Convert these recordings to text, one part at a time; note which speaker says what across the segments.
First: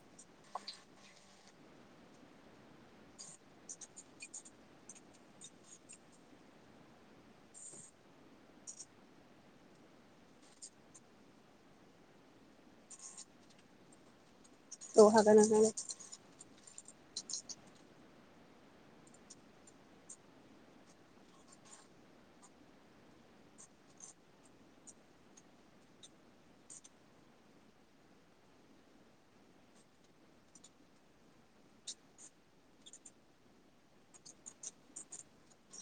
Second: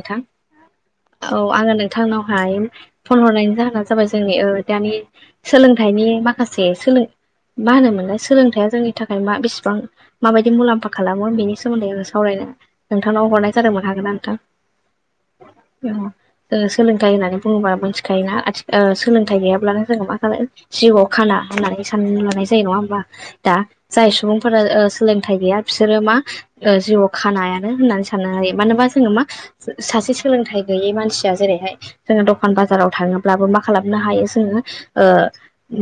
Speaker 1: नोंथां, औ आंङो नोंथांनावहाय फन हरनायनि जाहोनानो जाबाय जोंनि ओ दानि सोलोंथाइ, सोलोंथायनि माखासे सोलों मा होनोमोनलाय सोलोंथाइया जोंनि थाखाय मा बेसेबां माबायदि मुलाम्फा खालामो बेनि सोमोन्दै आंङो सावरायनो नोंथांनाव हरनाय जादोंमोन आरोना ना नोंथां?
Speaker 2: औ हागोन नोंथां।
Speaker 1: सोलोंथाइ होननानै बुंङोबा मिथिखायोना आथिखालाव ओ सोलोंथाइ गैयाब्लानो जोंङो जिउआव खाना होननानै, हिसान लानाय जायो नंङा होनबा दा जाय सुबुंफोरा ओ सोलोंथाइ गैया बिसोरो मा ओ जिउआव खानायानो होननानै साननो हायो, मानोबा जोंङो मा सासे सोलोंथाइ गैयै मानसिया जेरैहाय जोंङो दखान बाजाराव थांङोब्लाबो मा खालामनो हायो, जोंङो ओ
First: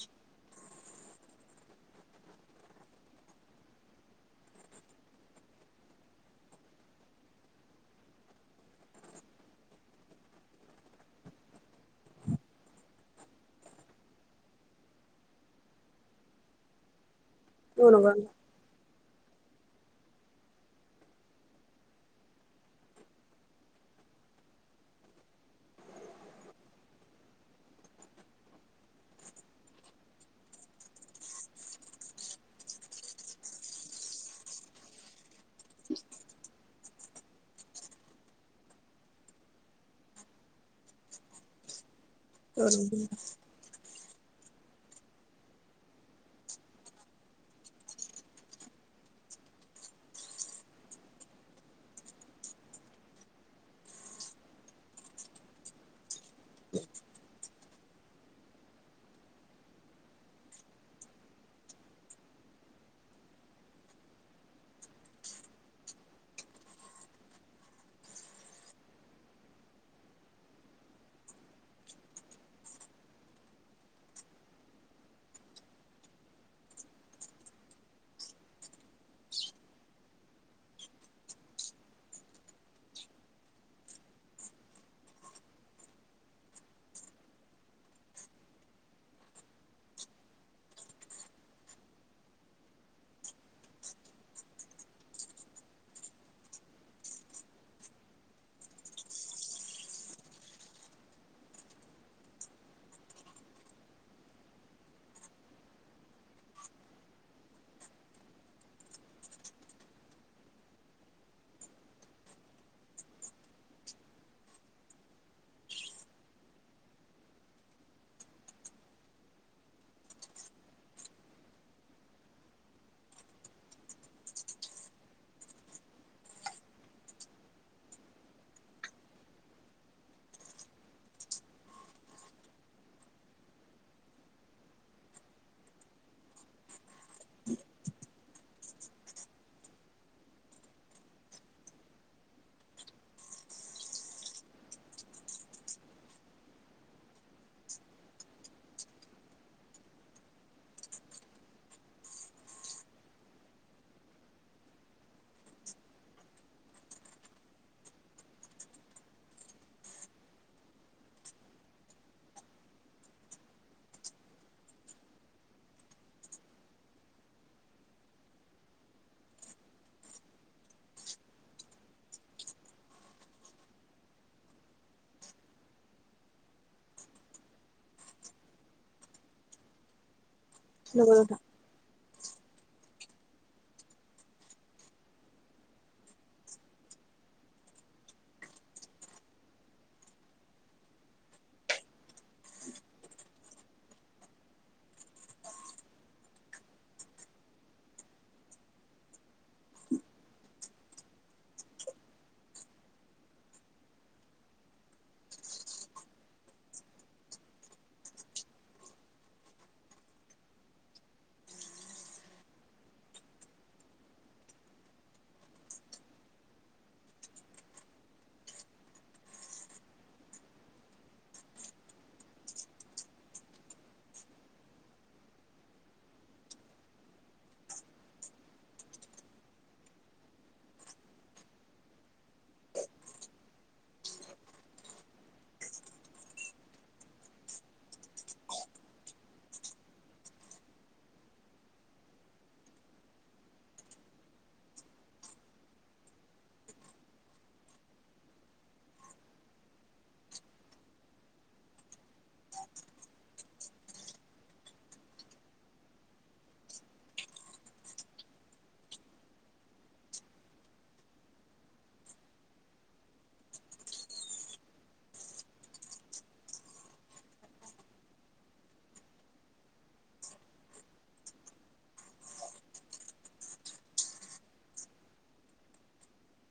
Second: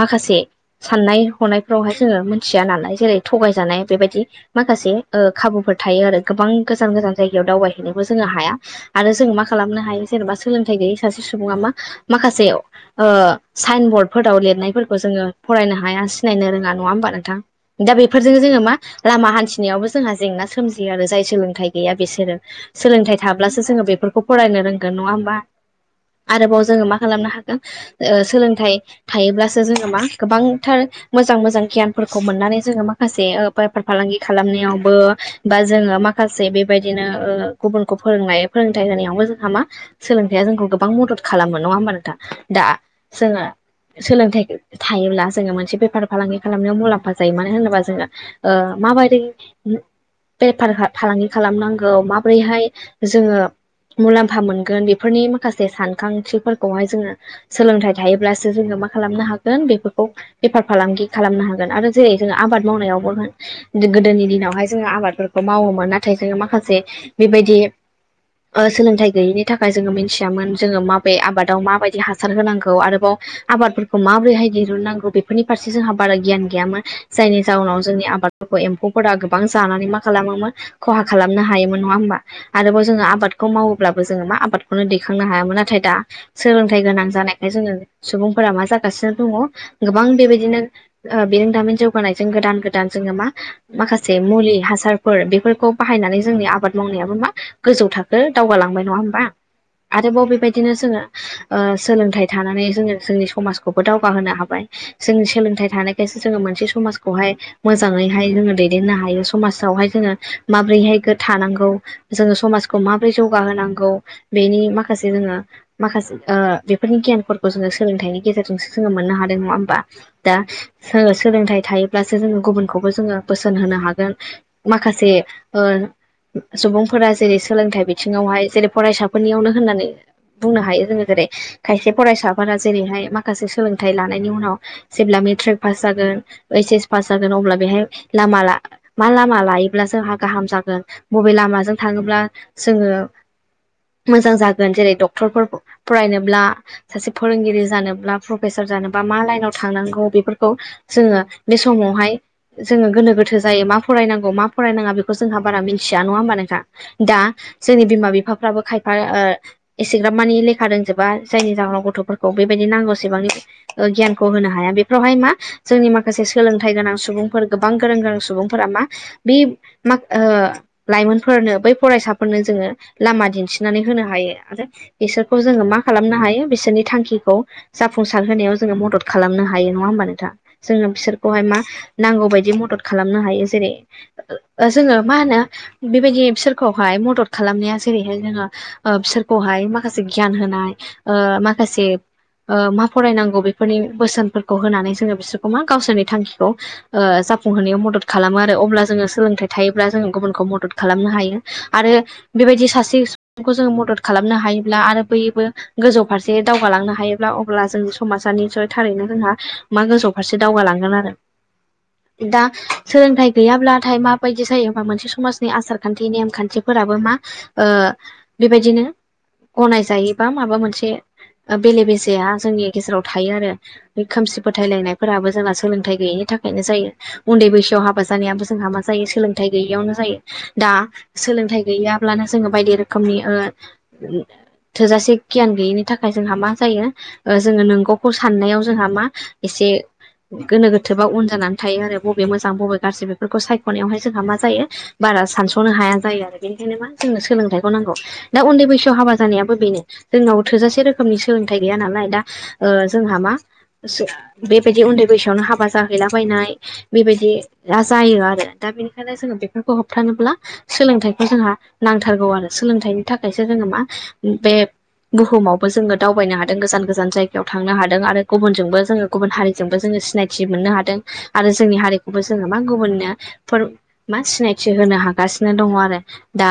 Speaker 1: माखासे साननाय हनायफ्रावहाय जोंङो मोनथिया नालाय जेरै थगाय जानाय जानाय बेबायदि माखासे ओ खाबुफोर थायो आरो। गोबां गोजान गोजान जायगायाव दावबायहैनोबो जोंङो हाया, आरो जों मा खालामनो हायो जेनेबा सोलोंथाइ गैयै सासे सुबुंङा मा माखासे ओ साइन बरडफोराव लिरनायफोरखौ जोंङो फरायनो हाया सिनायनो रोङा नंङा होनबा नोंथां?
Speaker 2: औ
Speaker 1: दा
Speaker 2: नंगौ
Speaker 1: बेफोरजोंनो
Speaker 2: नोंथां
Speaker 1: जोंङो मा लामा हान्थिनायावबो जोंहा जेंना सोमजियो आरो जाय सोलोंथाइ गैया बिसोरो सोलोंथाइ थाब्लासो जोंङो बेफोरखौ फरायनो रोंगोन नंङा होमबा? आरोबाव जोंङो मा खालामनो हागोन ओ सोलोंथाइ थायोब्लासो जोंङो मा गोबांथार मोजां मोजां गियानफोरखौ मोननानै जोंङो माखासे ओ बेफार फालांगि खालामनायावबो बा जोंङो माखासे बेबायदिनो ओ गुबुन गथ'खो फोरोंनाय फोरोंथाइ होनायावबो जोंहा मा सोलोंथाइया जोंखौ गोबां मदद खालामो नंङा होमबा नोंथा?
Speaker 2: औ [unintelligible]
Speaker 1: सोलोंथाइ थायोब्ला जोङो मोनसे बेफार फालांगि खालामनायाव मुलाम्फा जायो मानो होनोबा जोङो ओ- माबोरै बेफार फालांगि खालामनांगौ माबोरैहाय जोङो मुलाम्फा मोनगोन बेफोरनि माखासे सानखांथिफोरखौहाय जोङो सोलोंथाइ थायोब्लासो जोङो मा खालामनो हागोन बेफोरखौ बेफार फालांगि खालामनो हागोन आरो जेरै जोंहा आबाद मावनायावबो होन गोदोनि दिनावहाय जोङो आबादफोरखौ मावोमोन नाथाय जोङो माखासे बेबायदि ओ सोलोंथाइ गैयिनि थाखाय जोङो मिथियामोन जोङो माबे आबादाव माबायदि हासार होनांगौ आरोबाव आबादफोरखौ माबोरैहाय दहुननांगौ बेफोरनि फारसे जोंहा बारा गियान गैयामोन जायनि जााहनाव जोंनि आबाद एम्फौफोरा गोबां जानानै मा खालामोमोन खहा खालामनो हायोमोन नङा होमबा आरोबाव जोङो आबादखौ मावोब्लाबो जोङो मा आबादखौनो दैखांनो हायामोन नाथाय दा सोलोंथाइ गोनां जानायखाय जोङो सुबुंफोरा मा जागासिनो दङ गोबां बेबायदिनो ओ बिरोंदामिन जौगानायजों गोदान गोदान गोदान जोङो मा माखासे मुलि हासारफोर बेफोरखौ बाहायनानै जोंनि आबाद मावनायाबो मा गोजौ थाखो दावगालांबाय नङा होमबा आरोबाव बेबायदिनो जोङो ओ- सोलोंथाइ थानानै जोङो जोंनि समाजखौबो दावगाहोनो हाबाय जोंनि सोलोंथाइ थानायखायसो जोङो मोनसे समाजखौहाय मोजाङैहाय जोङो दैदेननो हायो समाज हाय जोङो माबैहाय थानांगौ जोङो समाजखौ माबोरै जौगाहोनांगौ बेनि माखासे जोङो माखासे ओ बेफोरनि गियान जोङो सोलोंथाइनि गेजेरजोंसो जोङो मोननो हादों नङा होमबा दा सो- सोलोंथाइ थायोब्लासो गुबुनखौबो जोङो बोसोन होनो होन माखासे ओ सुबुं फोरा जेरै सोलोंथाइ बिथिङावहाय जेरै फरायसाफोरनियावनो होननानै बुंनो हायो जोङो जेरै खायसे फरायसाफोरा जेरैहाय माखासे सोलोंथाइ लानायनि उनाव जेब्ला मेट्रिक पास जागोन ऐइस एस पास जागोन अब्ला बेहाय लामा मा लामा लायोब्ला जोंहा गाहाम जागोन बबे लामाजों थाङोब्ला जोङो मोजां जागोन जेरै डक्टर फरायनोब्ला सासे फोरोंगिरि जानोब्ला प्रफेसर जानोबा मा लाइनाव थांनांगौ बेफोरखौ जोङो बे समावहाय जोङो गोनो गोथो जायो मा फरायनांगौ मा फरायनाङा बेखौ जोंहा बारा मिथिया नङा होमबा नोंथां? दा जोंनि बिमा बिफाफ्राबो खायफा ओ- एसेग्राब मानि लेखा रोंजोबा जायनि जाहोनाव गथ'फोरखौ बेबायदि नांगौसेबांनि ओ गियानखौ होनो हाया बेफोरावहाय मा जोंनि माखासे सोलोंथाइ गोनां सुबुं गोबां गोरों गोनां सुबुंफोरा मा बे मा ओ लाइमोनफोरनो बै फरायसाफोरनो जोङो लामा दिन्थिनानै होनो हायो आरो बिसोरखौ जोङो मा खालामनो हायो बिसोरनि थांखिखौ जाफुंसार होनोनायाव जोङो मदद खालामनो हायो नङा होमबा नोंथां जोङो
Speaker 2: नंगौ नोंथां
Speaker 1: बिसोरखौहाय मा नांगौ बायदि मदद खालामनो हायो जेरै ओ- जोङो मा होनो बेबायदि बिसोर खौहाय मदद खालामनाया जेरैहाय जोङो ओ- बिसोरखौहाय माखासे गियान होनाय ओ ग [unintelligible] सेै ओ मा फरायनांगौ बेफोरनि बोसोनफोरखौ होनानै जोङो बिसोरखौ मा गावसोरनि थांखिखौ ओ जाफुंहोनायाव मदद खालामो आरो अब्ला जोङो सोलोंथाइ थायोब्ला जोङो गुबुनखौ मदद खालामनो हायो। आरो बेबायदि सासे सुबुंखौ जोङो मदद खालामनो हायोब्ला आरो बयबो गोजौ फारसे दावगालांनो हायोब्ला अब्ला जोंनि समाजनि निसय थारैनो जोंहा मा गोजौ फारसे दावगालांगोन आरो दा दा सोलोंथाइ गैयाब्लाथाय माबायदि जायो हबा मोनसे समाजनि आसारखान्थि नेम- खान्थिफोराबो मा ओ बेबायदिनो गनायजायो बा माबा मोनसे ओ- बेले बेजेआ जोंनि गेजेराव थायो आरो खोमसि फोथायलायनायफोराबो जोंना सोलोंथाइ गैयि थाखायनो जायो उन्दै बैसोआव हाबा जानायाबो जोंहा मा जायो सोलोंथाइ गैयियावनो जायो दा सोलोंथाइ गैयाब्लानो जोङो बायदि रोखोमनि ओ थोजासे गियान गैयिनि थाखाय जोंहा मा जायो ओ जोङो नंगौखौ साननायाव जोंहा मा एसे से गोनो गोथोबा उन जानानै थायो आरो बबे मोजां बबे गाज्रि बेफोरखौ सायख'नायावहाय जोंहा मा जायो बा सानस'नो हाया आरो बेनिखायनो मा जोंनो सोलोंथाइखौ नांगौ दा उन्दै बैसोआव हाबा जानायाबो बेनो जोंनाव थोजासे रोखोम सोलोंथाइ गैया नालाय दा ओ जोंहा मा बेबायदि उन्दै बैसोआवनो हाबा ज दाबायनाय बेबायदि जायो आरो दा बेनिखायनो जोङो बेफोरखौ होबथानोब्ला। सोलोंथाइखौ जोंहा नांथारगौ आरो सोलोंथाइनि थाखायसो जोङो मा बे बुहुमावबो जोङो दावबायनो हादों गोजान गोजान जायगायाव थांनो हादों आरो गुबुनजोंबो जोङो गुबुन हारिजोंबो जोङो सिनायथि मोननो हादों आरो जोंनि हारिखौबो जोङो मा गुबुननो मा सिनायथि होनो हागासिनो दङ आरो दा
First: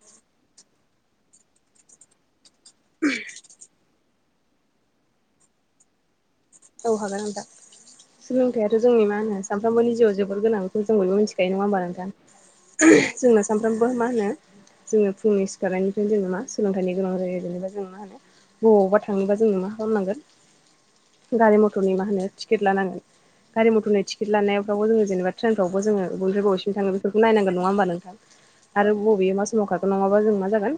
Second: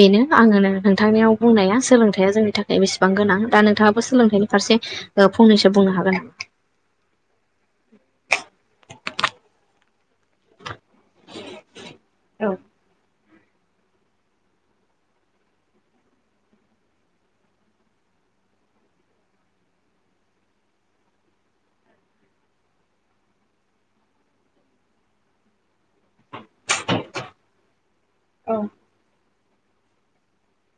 Speaker 1: बेनो आङो नोंथांनियाव बुंनाया सोलोंथाइया जोंनि थाखा य बेसेबां गोनां दा नोंथाङाबो सोलोंथाइनि फारसे फंनैसो बुंनो हागोन।
Speaker 2: औ हागोन आं दा सोलोंथाइाथ' जोंनि मा होनो सानफ्रोमबोनि जिउआव जेबो गोनांखौ जों बयबो मिथिखायो नङा होमबा
Speaker 1: औ
Speaker 2: नोंथां जोंनो सानफ्रामबो मा होनो जोङो फुंनि सिखारनायनिफ्रायनो जोङो मा सोलोंथाइनि गोनां जायो जेनेबा जों मा होनो बबावबा थाङोबा जोंनो मा खालामनांगोन। गारि मथरनि मा होनो टिकेट लानांगोन गारि मथरनि टिकेट लानायफ्रावबो जोङो जेनेबा ट्रेननफ्राव जोंङो बबेनिफाय बबेसिम थांगोन‌ बेफोरखो नायनांगोन नंङा होमबा‌ नोंथां
Speaker 1: औ
Speaker 2: आरो बबेयो मा स माव खारगोन नङाबा जों मा जागोन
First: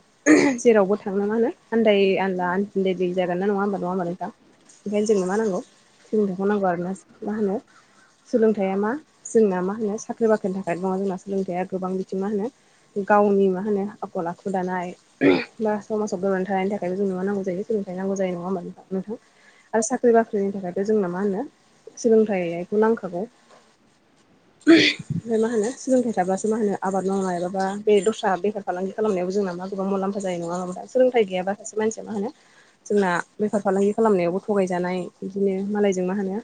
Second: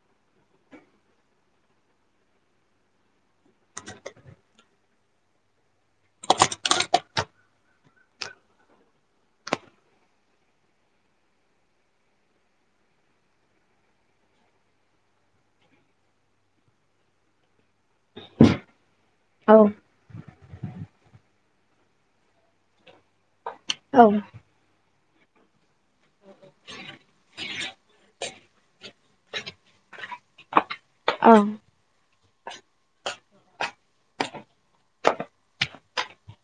Speaker 2: जेरावबो थांनो मा होनानो आन्ददाय आनदला आन्दायलि जागोन नना नङा होम नङा माल दा ओंखायनो जोंनो मा नांगौ सोंथखौनांगौ आरोना मा होनो
Speaker 1: [inaudible]
Speaker 2: सोलोंथाइया मा जोंना मा होनो साख्रि बाख्रिनि थाखाय दङ जोंना सोलोंथाइया गोबां बिथिं मा होनो गावनि मा होनो आखल आखु दानाय बा समाजाव गोबनानै थानायनि थाखाय' जों मा नांगौ जायो। सोलोंथाइ नांगौ जायो नङा होमबा नों
Speaker 1: औ
Speaker 2: नोंथां। आरो साख्रि बाख्रिनि थाखायथ जोंनो मा होनो सोलोंथाइखौ नांखागौ।
Speaker 1: औ।
Speaker 2: फ्राय मा होनो सोलोंथाइ थाबासो मा होनो आबाद मावनो मायबाबा बे दस्रा बेफार फालांगि खालामनायाव जोंना मा गोबां मलामफा जायो नङा सोंथाइ
Speaker 1: औ
Speaker 2: गैया माखासेानसिया मा होनो जोंना बेफार फालांगि खालामनायावबो थगायजानाय बिदिनो मालायजों मा होनो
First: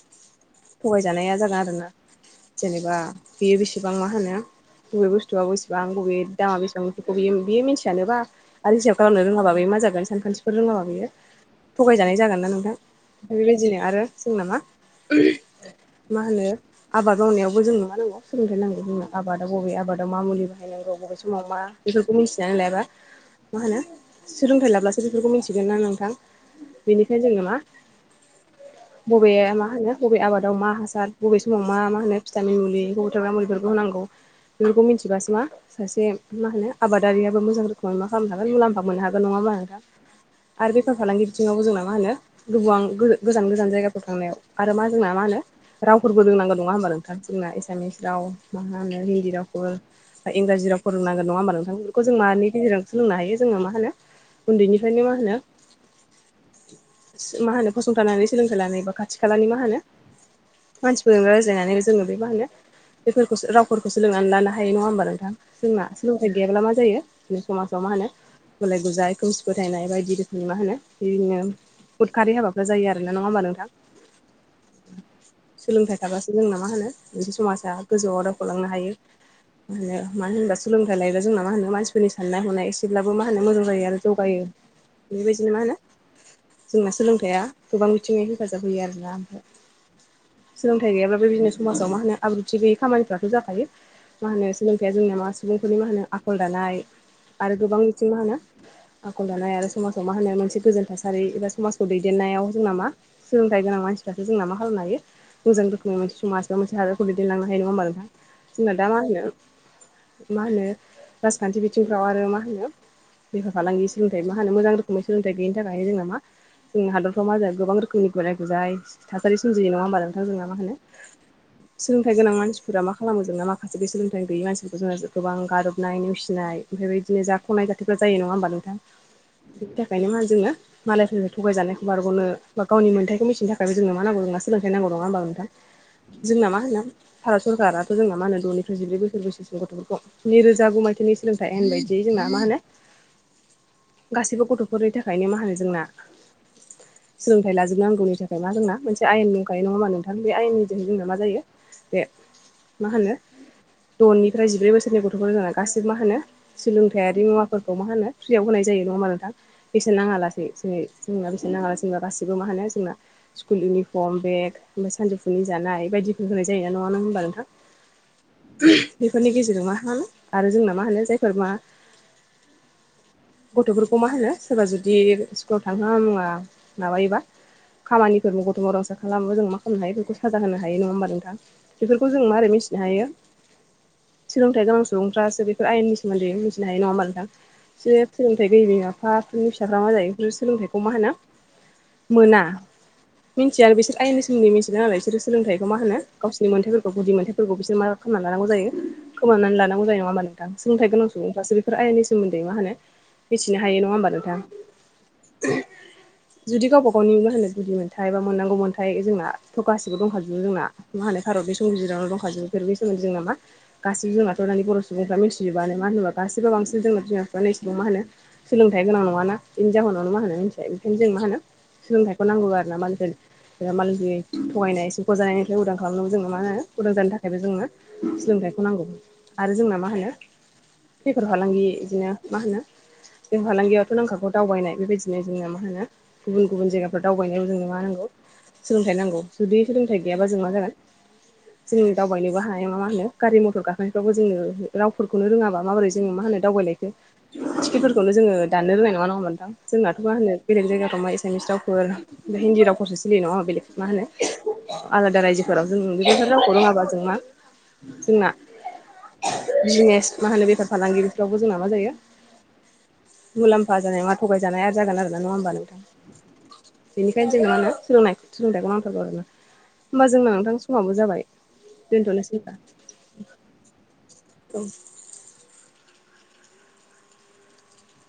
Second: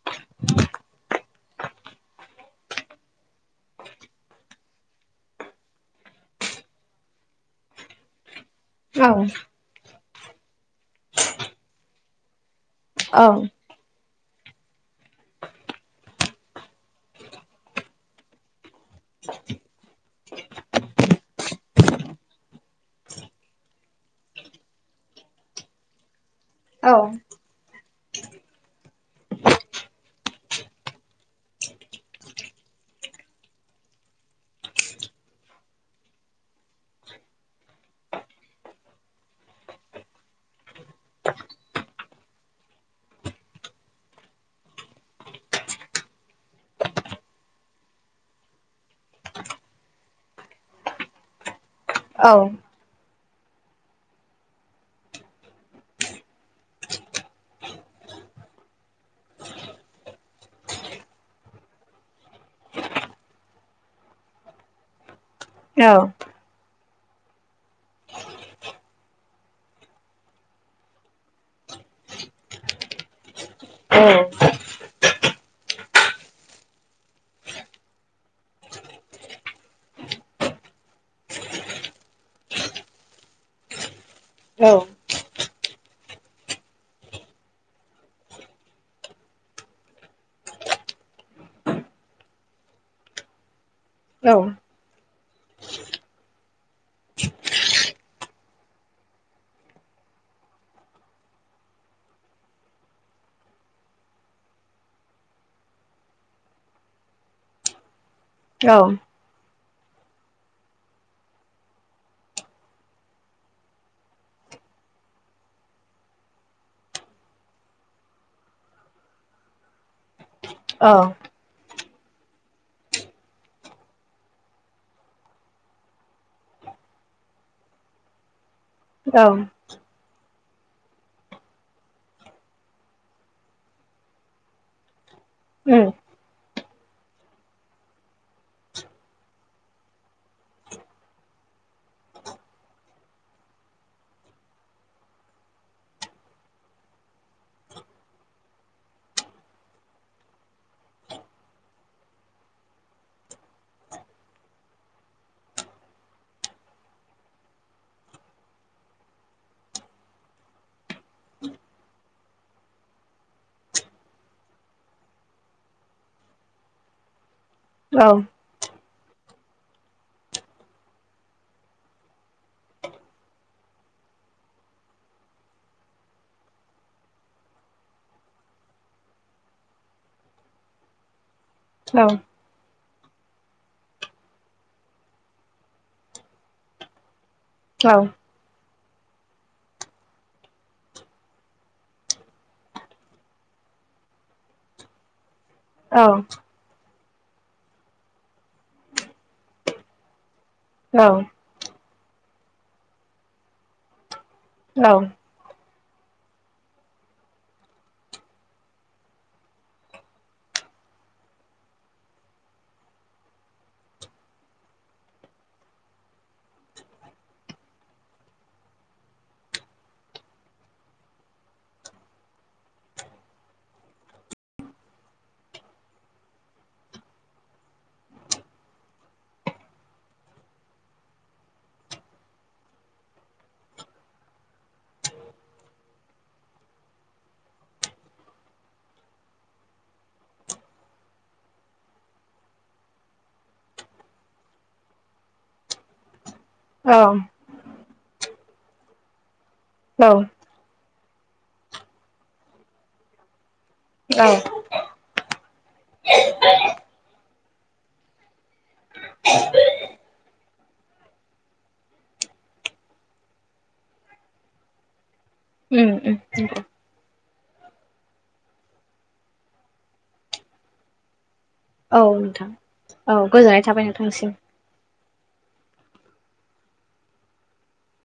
Speaker 2: थगायजानाया जागोन आरोना। जेनेबा बेयो बेसेबां मा होनो बबे बुस्थुआ बेसेबां बबे दामा बेसेबां बियो मिन्थियानोबा आरो रिसार्भ
Speaker 1: औ
Speaker 2: खालामनो रोङाब्ला बे मा जागोन सानखान्थिफोर रोङाब्लाोयो थगायजानाय जागोन ना नोंथां। बेबायदिनो आरो जों नामा मा होनो आबाद मावनायावबो जों नुवा नांगौ सोलोंथाइ नांगौ जोंनो आबादाव बबे आबादाव मा मुलि बाहायनांगौ बबे समाव मा बेफोरखौ मिथिना लायाबा मा होनो सोलोंथाइ लाब्लासो बेफोरखौ मिथिगोन ना नोंथां।
Speaker 1: औ
Speaker 2: [unintelligible]
Speaker 1: [inaudible]
Speaker 2: बबे मा होनो बबे आबादाव मा हासार बबे समाव मा मा होनो भिटामिन मुलि एम्फौ बुथारग्रा मुलिफोरखौ होनांगौ। बेफोरखौ मिथिबासो मा सासे मा होनो आबादारियाबो मोजां रोखोमै मा खालामनो हागोन मुलाम्फा मोननो हागोन नङाबा आरो बेफार फालांगि बिथिङावबो जोंना मा होनो गोबां गोजान गोजान जायगाफोराव थांनायाव आरो मा जोंना मा होनो रावफोरबो रोंनांगौ नङा होमबा। जोंना एसामिस राव मा होनो हिन्दी रावखौ इंराजि राव फोरोंनांगोन नङा होमबा नोंथां? जों
Speaker 1: औ
Speaker 2: मानि गेजेरजों सोलोंनो हायो जोङो मा होनो उन्दैनिफ्रायनो मा होनो मा होनो फसंथानानै सोलोंथाइ लानाय बा खाथि खालानि मा होनो मानसिफोरजों रायज्लायनानै जोङो बे मा होनो बेफोरखौसो रावफोरखौ सोलोंनानै लानो हायो नङा होमबा नोंथां। जोंना सोलोंथाइ गैयाब्ला मा जायो। समाजाव मा होनो गुलाय गुजाय खोमसि फोथायनाय बायदि रोखोमनि मा होनो बिदिनो उदखारि हाबाफ्रा जायो आर ना नङा होमबा नोंथां।
Speaker 1: औ
Speaker 2: सोलोंथाइ थाबासो जोंना मा होनो मोनसे समाजा गोजौआव दावखोलांनो हायो। बिदिनो मा होनबा हो सोलोंथाइ लायोबा जोंना मा होनो मानसिफोरनि साननाय हनाय एसेब्लाबो मा होनो मोजां जायो आरो जगायो बेबायदिनो मा होनो जोंना सोलोंथाइया गोबां बिथिङै हेफाजाब होयो आरोना सोलोंथाइ गैयाब्ला बेबायदिनो समाजाव मा होनो आब्रुथि गैयि खामानिफ्राथ' जाफायो मा होनो सोलोंथाइया जोंना मा सुबुंफोरनि मा होनो आखल दानाय आरो गोबां बिथिं मा होनो आखल दानाय आरो समाजाव मा होनो मोनसे गोजोनथासा रि एबा समाजखौ दैदेननायाव जोंना मा सोलोंथाइ गोनां मानसिफ्रासो जोंना मा खालामनो हायो मोजां रोखोमनि मोनसे समाजाव मोनसे हादरखौ दैदेनलांनो हायो नङा होमबा जोंहा दा मा होनो मा होनो राजखान्थि बिथिंफ्राव आरो मा होनो बेफार - फालांगि सोलोंथाइ मा होनो मोजां रोखोमै सोलोंथाइ गैयिनि थाखाय। थायो जोंना मा जोंनि हादरफ्राव मा होनो गोबां रोखोमनि गुलाय - गुजाय थासारि सोमजियो नङा होमबा? जोंना मा होनो सोलोंथाइ गोनां मानसिफोरा मा खालामो जोंना, माखासे बे सोलोंथाइ गैयि मानसिफोरखौ जोङो गोबां गारदबनाय, नेवसिनाय ओमफ्राय बेदिनो जाथावनाङै जाथायफ्रा जायो नङा होमबा नोंथां?
Speaker 1: औ
Speaker 2: बेनि थाखायनो मा जोङो मालायफोरनिफ्राय थगायजानायखौ बारग'नो बा गावनि मोन्थाइखौ मिथिनो थाखाय जोंनो मा नांगौ होमबा, सोलोंथाइ नांगौ नङा होमबा?
Speaker 1: औ
Speaker 2: जोंना मा होनो भारत सरकाराथ' जोंना मा होनो, द'निफ्राय जिब्रै बोसोर बैसोसिन गथ'फोरखौ नै रोजा गु मायथाइनि सोलोंथाइ आयेन बायदि [unintelligible] जों मा होनो
Speaker 1: [inaudible]
Speaker 2: गासैबो गथ'फोरनि थाखायनो मा होनो जोंना
Speaker 1: [inaudible]
Speaker 2: सोलोंथाइ लाजोबनांगौनि थाखाय मा, जोंना मोनसे आयेन दंखायो नङा होमा नोंथां? बे आयेननि जहै जोंना मा जायो बेे मा होनो द'निफ्राय जिब्रै बोसोरनि गथ'फोर जानाय गासिबो मा होनो सोलोंथायारि मुवाफोरखौ मा होनो फ्रियाव होनाय जायो नङा होमबा नोंथां? बेसेन नाङा लासेै। जेरै जोंना बेसेन नाङालासे होनबा मा होनो जोंना गासिबो, मा होनो जोंना स्कुल इउनिफर्म, बेग ओमफ्राय सानजौफुनि जाना [unintelligible] बायदिफोर होनाय जायो नङा होमबा नोंथां?
Speaker 1: औ।
Speaker 2: बेफोरनि गेजेरजों मा खालामो आरो जोंना मा होनो जायफोर मा गथ'फोरखौ मा होनो सोरबा जुदि इस्कुलाव थांहोवा मुवा माबायोबा खामानिफोरबो गथ'फोरासो खालामो जों मा खामनो हायो बेखौ साजा होनो हायो। नङा होमबा नोंथां?
Speaker 1: औ औ
Speaker 2: बेफोरखौ जों मारै मिथि मिथिनो हायो सोलोंथाइ गोनां सुबुंफ्रासो बेफोर आयेननि सोमोन्दै मिथिनो हायो नङा होमबा नोंथां? बि सोलोंथाइ गैयै बिमा बिफाफोरनि फिसाफ्रा मा जायो बे सोलोंथाइखौ मा होनो मोना मिनथिया आरो बिसोर आयेननि सोमोन्दै मिथियो नालाय बिसोरो। सोलोंथाइखौ मा होनो गावसिनि मोन्थाइ गुदि मोनथाइफोरखौ बिसोर मा खालामना लानांगौ जायो खोमानानै लानांगौ जायो नङा होमबा? नोंथां सोलोंथाइ
Speaker 1: औ
Speaker 2: गोनां सुबुंफ्रासो बे आइनि सोमोन्दै मा होनो मिथिनो हायो नङा होमबा नोंथां?
Speaker 1: औ। [inaudible]
Speaker 2: जुदि गावबा -गावनि मा होनो गुदि मोनथाय बा मोननांगौ मोनथाय, जोंना गासिबो दंखाजोबो जोंना मा होनो भारत बे संबिजितावनो दंखाजोबो बेफोर। बे सोमोनदै जोंना मा गासिबो जोंनाथ' दानि बर सुबुंफ्रा मिथिजोबानो मा होनोबा गासिबो बांसिन जोंना बिमा -बिफा इसेबां मा होनो सोलोंथाइ गोनां नङाना। जाहोनावनो मा होनो मिथिबाय बेखायनो जों मा होनो सोलोंथाइखौ नांगौ आरो ना मानसि [unintelligible] थगायनाय सिख'जानायनिफ्राय उदां खालामनोबो जोंना मा होनो उदां जानो थाखायबो जोंनो सोलोंथाइ खौ नांगौ आरो जोंना मा होनो बेफोर फालांगि बिदिनो मा होनो बेफार फालांगियावथ' नांखागौ दावबायनाय बेबायदिनो जोंनो मा होनो गुबुन गुबुन जायगाफोराव दावबायनायाव जोंनो मा होनो सोलोंथाइ नांगौ जुदि सोलोंथाइ गैयाबा जों मा जागोन जों दावबायनोबो हानाय नंङा नामा होनो गारि मटर गाखोनायफ्रावबो जोंङो रावफोरखौनो रोंङाबा माबोरै जोंङो मा होनो दावबायनायखो टिकेटफोरखौ जोंङो दाननो रोंनाय नङा होनबा नोंथां जोंनाथ' मा होनो बेलेग जायगायाव थांबा इंग्लिस रावफोर हिन्दी रावफोरसो सोलियो नंङा होनबा बेलेग मा होनो
Speaker 1: औ
Speaker 2: आलादा रायजोफोराव जों बेदिफोर रावखौ रोंङाबा जों मा जोंना बिजिनेस मा होनो बेफार फालांगिरिफ्रावबो जोंना मा जायो मुलाम्फा जानाय नंङा थगायजानाय आरो जागोन आरो। नंङा होनबा नोंथां
Speaker 1: नोंथां
Speaker 2: बेनि बेनजोलावनो सोलोंनाय सोलोंथाइखौ नांथारगौ आरोना होमबा जोंना नोंथां समावबो जाबाय।
Speaker 1: औ
Speaker 2: दोनथ'नोसै
Speaker 1: नोंथां
Speaker 2: होनबा
Speaker 1: औ गोजोननाय थाबाय नोंथांसिम।